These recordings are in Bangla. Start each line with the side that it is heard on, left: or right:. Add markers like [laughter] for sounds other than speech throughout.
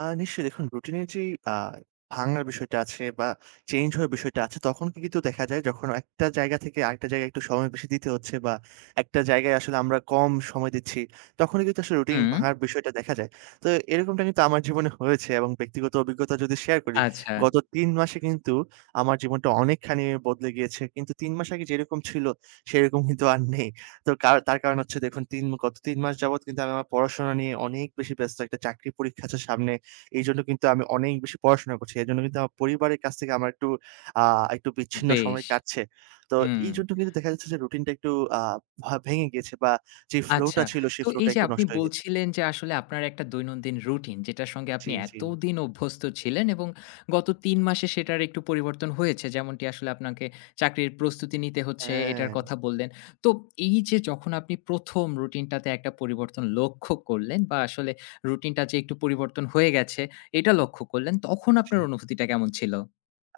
right: আ নিশ্চয়ই দেখুন রুটিনের যেই আ ভাঙ্গার বিষয়টা আছে বা চেঞ্জ হওয়ার বিষয়টা আছে, তখন কি কিন্তু দেখা যায় যখন একটা জায়গা থেকে আরেকটা জায়গায় একটু সময় বেশি দিতে হচ্ছে। বা একটা জায়গায় আসলে আমরা কম সময় দিচ্ছি, তখনই কিন্তু আসলে রুটিন
left: হুম।
right: ভাঙার বিষয়টা দেখা যায়। তো এরকমটা কিন্তু আমার জীবনে হয়েছে এবং ব্যক্তিগত অভিজ্ঞতা যদি শেয়ার করি,
left: আচ্ছা।
right: গত ৩ মাসে কিন্তু আমার জীবনটা অনেকখানি বদলে গিয়েছে। কিন্তু ৩ মাস আগে যেরকম ছিল সেরকম [scoffs] কিন্তু আর নেই। তো কার তার কারণ হচ্ছে দেখুন ৩ মু গত ৩ মাস যাবৎ কিন্তু আমি আমার পড়াশোনা নিয়ে অনেক বেশি ব্যস্ত, একটা চাকরির পরীক্ষা আছে সামনে। এইজন্য কিন্তু আমি অনেক বেশি পড়াশোনা করছি। এজন্য কিন্তু আমার পরিবারের কাছ থেকে আমার একটু আ একটু বিচ্ছিন্ন
left: বেশ!
right: সময় কাটছে। তো
left: হুম।
right: এইজন্য কিন্তু দেখা যাচ্ছে যে রুটিনটা একটু আ ভা ভেঙে গেছে বা যে ফ্লো
left: আচ্ছা।
right: টা ছিল
left: তো
right: সেই ফ্লো টা
left: এইযে
right: একটু
left: আপনি
right: নষ্ট হয়ে গেছে।
left: বলছিলেন যে, আসলে আপনার একটা দৈনন্দিন রুটিন, যেটার সঙ্গে
right: জি,
left: আপনি
right: জি।
left: এতদিন অভ্যস্ত ছিলেন এবং গত ৩ মাসে সেটার একটু পরিবর্তন হয়েছে। যেমনটি আসলে আপনাকে চাকরির প্রস্তুতি নিতে হচ্ছে এটার
right: হ্যাঁ!
left: কথা বললেন। তো এইযে যখন আপনি ১ম রুটিনটাতে একটা পরিবর্তন লক্ষ্য করলেন বা আসলে রুটিনটা যে একটু পরিবর্তন হয়ে গেছে, এটা লক্ষ্য করলেন। তখন আপনার
right: সু
left: অনুভূতিটা কেমন ছিল?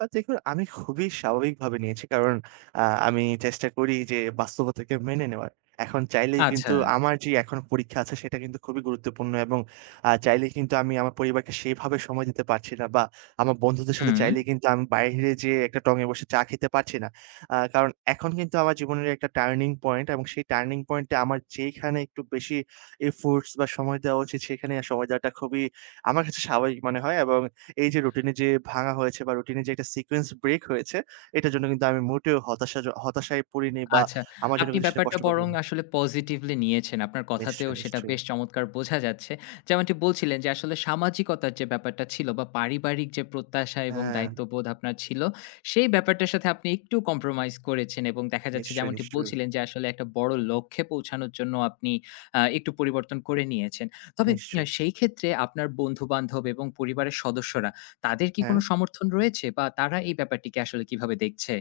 right: আ দেখুন আমি খুবই স্বাভাবিকভাবে নিয়েছি। কারণ আ আমি চেষ্টা করি যে বাস্তবতাকে মেনে নেওয়ার। এখন চাইলেই
left: আচ্ছা।
right: কিন্তু আমার যে এখন পরীক্ষা আছে সেটা কিন্তু খুবই গুরুত্বপূর্ণ এবং আ চাইলেই কিন্তু আমি আমার পরিবারকে সেভাবে সময় দিতে পারছি না বা আমার বন্ধুদের সাথে
left: হুম।
right: চাইলেই কিন্তু আমি বাহিরে যেয়ে একটা টঙে বসে চা খেতে পারছি না। আ কারণ এখন কিন্তু আমার জীবনের একটা টার্নিং পয়েন্ট এবং সেই টার্নিং পয়েন্ট এ আমার যেখানে একটু বেশি এফোর্টস বা সময় দেওয়া উচিত সেখানে আ সময় দেওয়াটা খুবই আমার কাছে স্বাভাবিক মনে হয়। এবং এই যে রুটিনে যে ভাঙা হয়েছে বা রুটিনের যে একটা সিকোয়েন্স ব্রেক হয়েছে, এটার জন্য কিন্তু আমি মোটেও হতাশা জ হতাশায় পড়িনি বা
left: আচ্ছা,
right: আমার জন্য
left: আপনি
right: কিন্তু সেটা
left: ব্যাপারটা
right: কষ্টকর
left: বরং
right: হয়নি।
left: আসলে পজিটিভলি নিয়েছেন। আপনার কথাতেও
right: নিশ্চয়,
left: সেটা
right: নিশ্চয়ই।
left: বেশ চমৎকার বোঝা যাচ্ছে। যেমনটি বলছিলেন যে আসলে সামাজিকতার যে ব্যাপারটা ছিল বা পারিবারিক যে প্রত্যাশা এবং
right: হ্যাঁ।
left: দায়িত্ববোধ আপনার ছিল, সেই ব্যাপারটার সাথে আপনি একটু কম্প্রোমাইজ করেছেন এবং দেখা যাচ্ছে
right: নিশ্চয়,
left: যেমনটি
right: নিশ্চয়ই।
left: বলছিলেন যে আসলে একটা বড় লক্ষ্যে পৌঁছানোর জন্য আপনি আ একটু পরিবর্তন করে নিয়েছেন। তবে আ
right: নিশ্চয়ই।
left: সেইক্ষেত্রে আপনার বন্ধু-বান্ধব এবং পরিবারের সদস্যরা, তাদের কি কোন
right: হ্যাঁ?
left: সমর্থন রয়েছে বা তারা এই ব্যাপারটিকে আসলে কিভাবে দেখছে?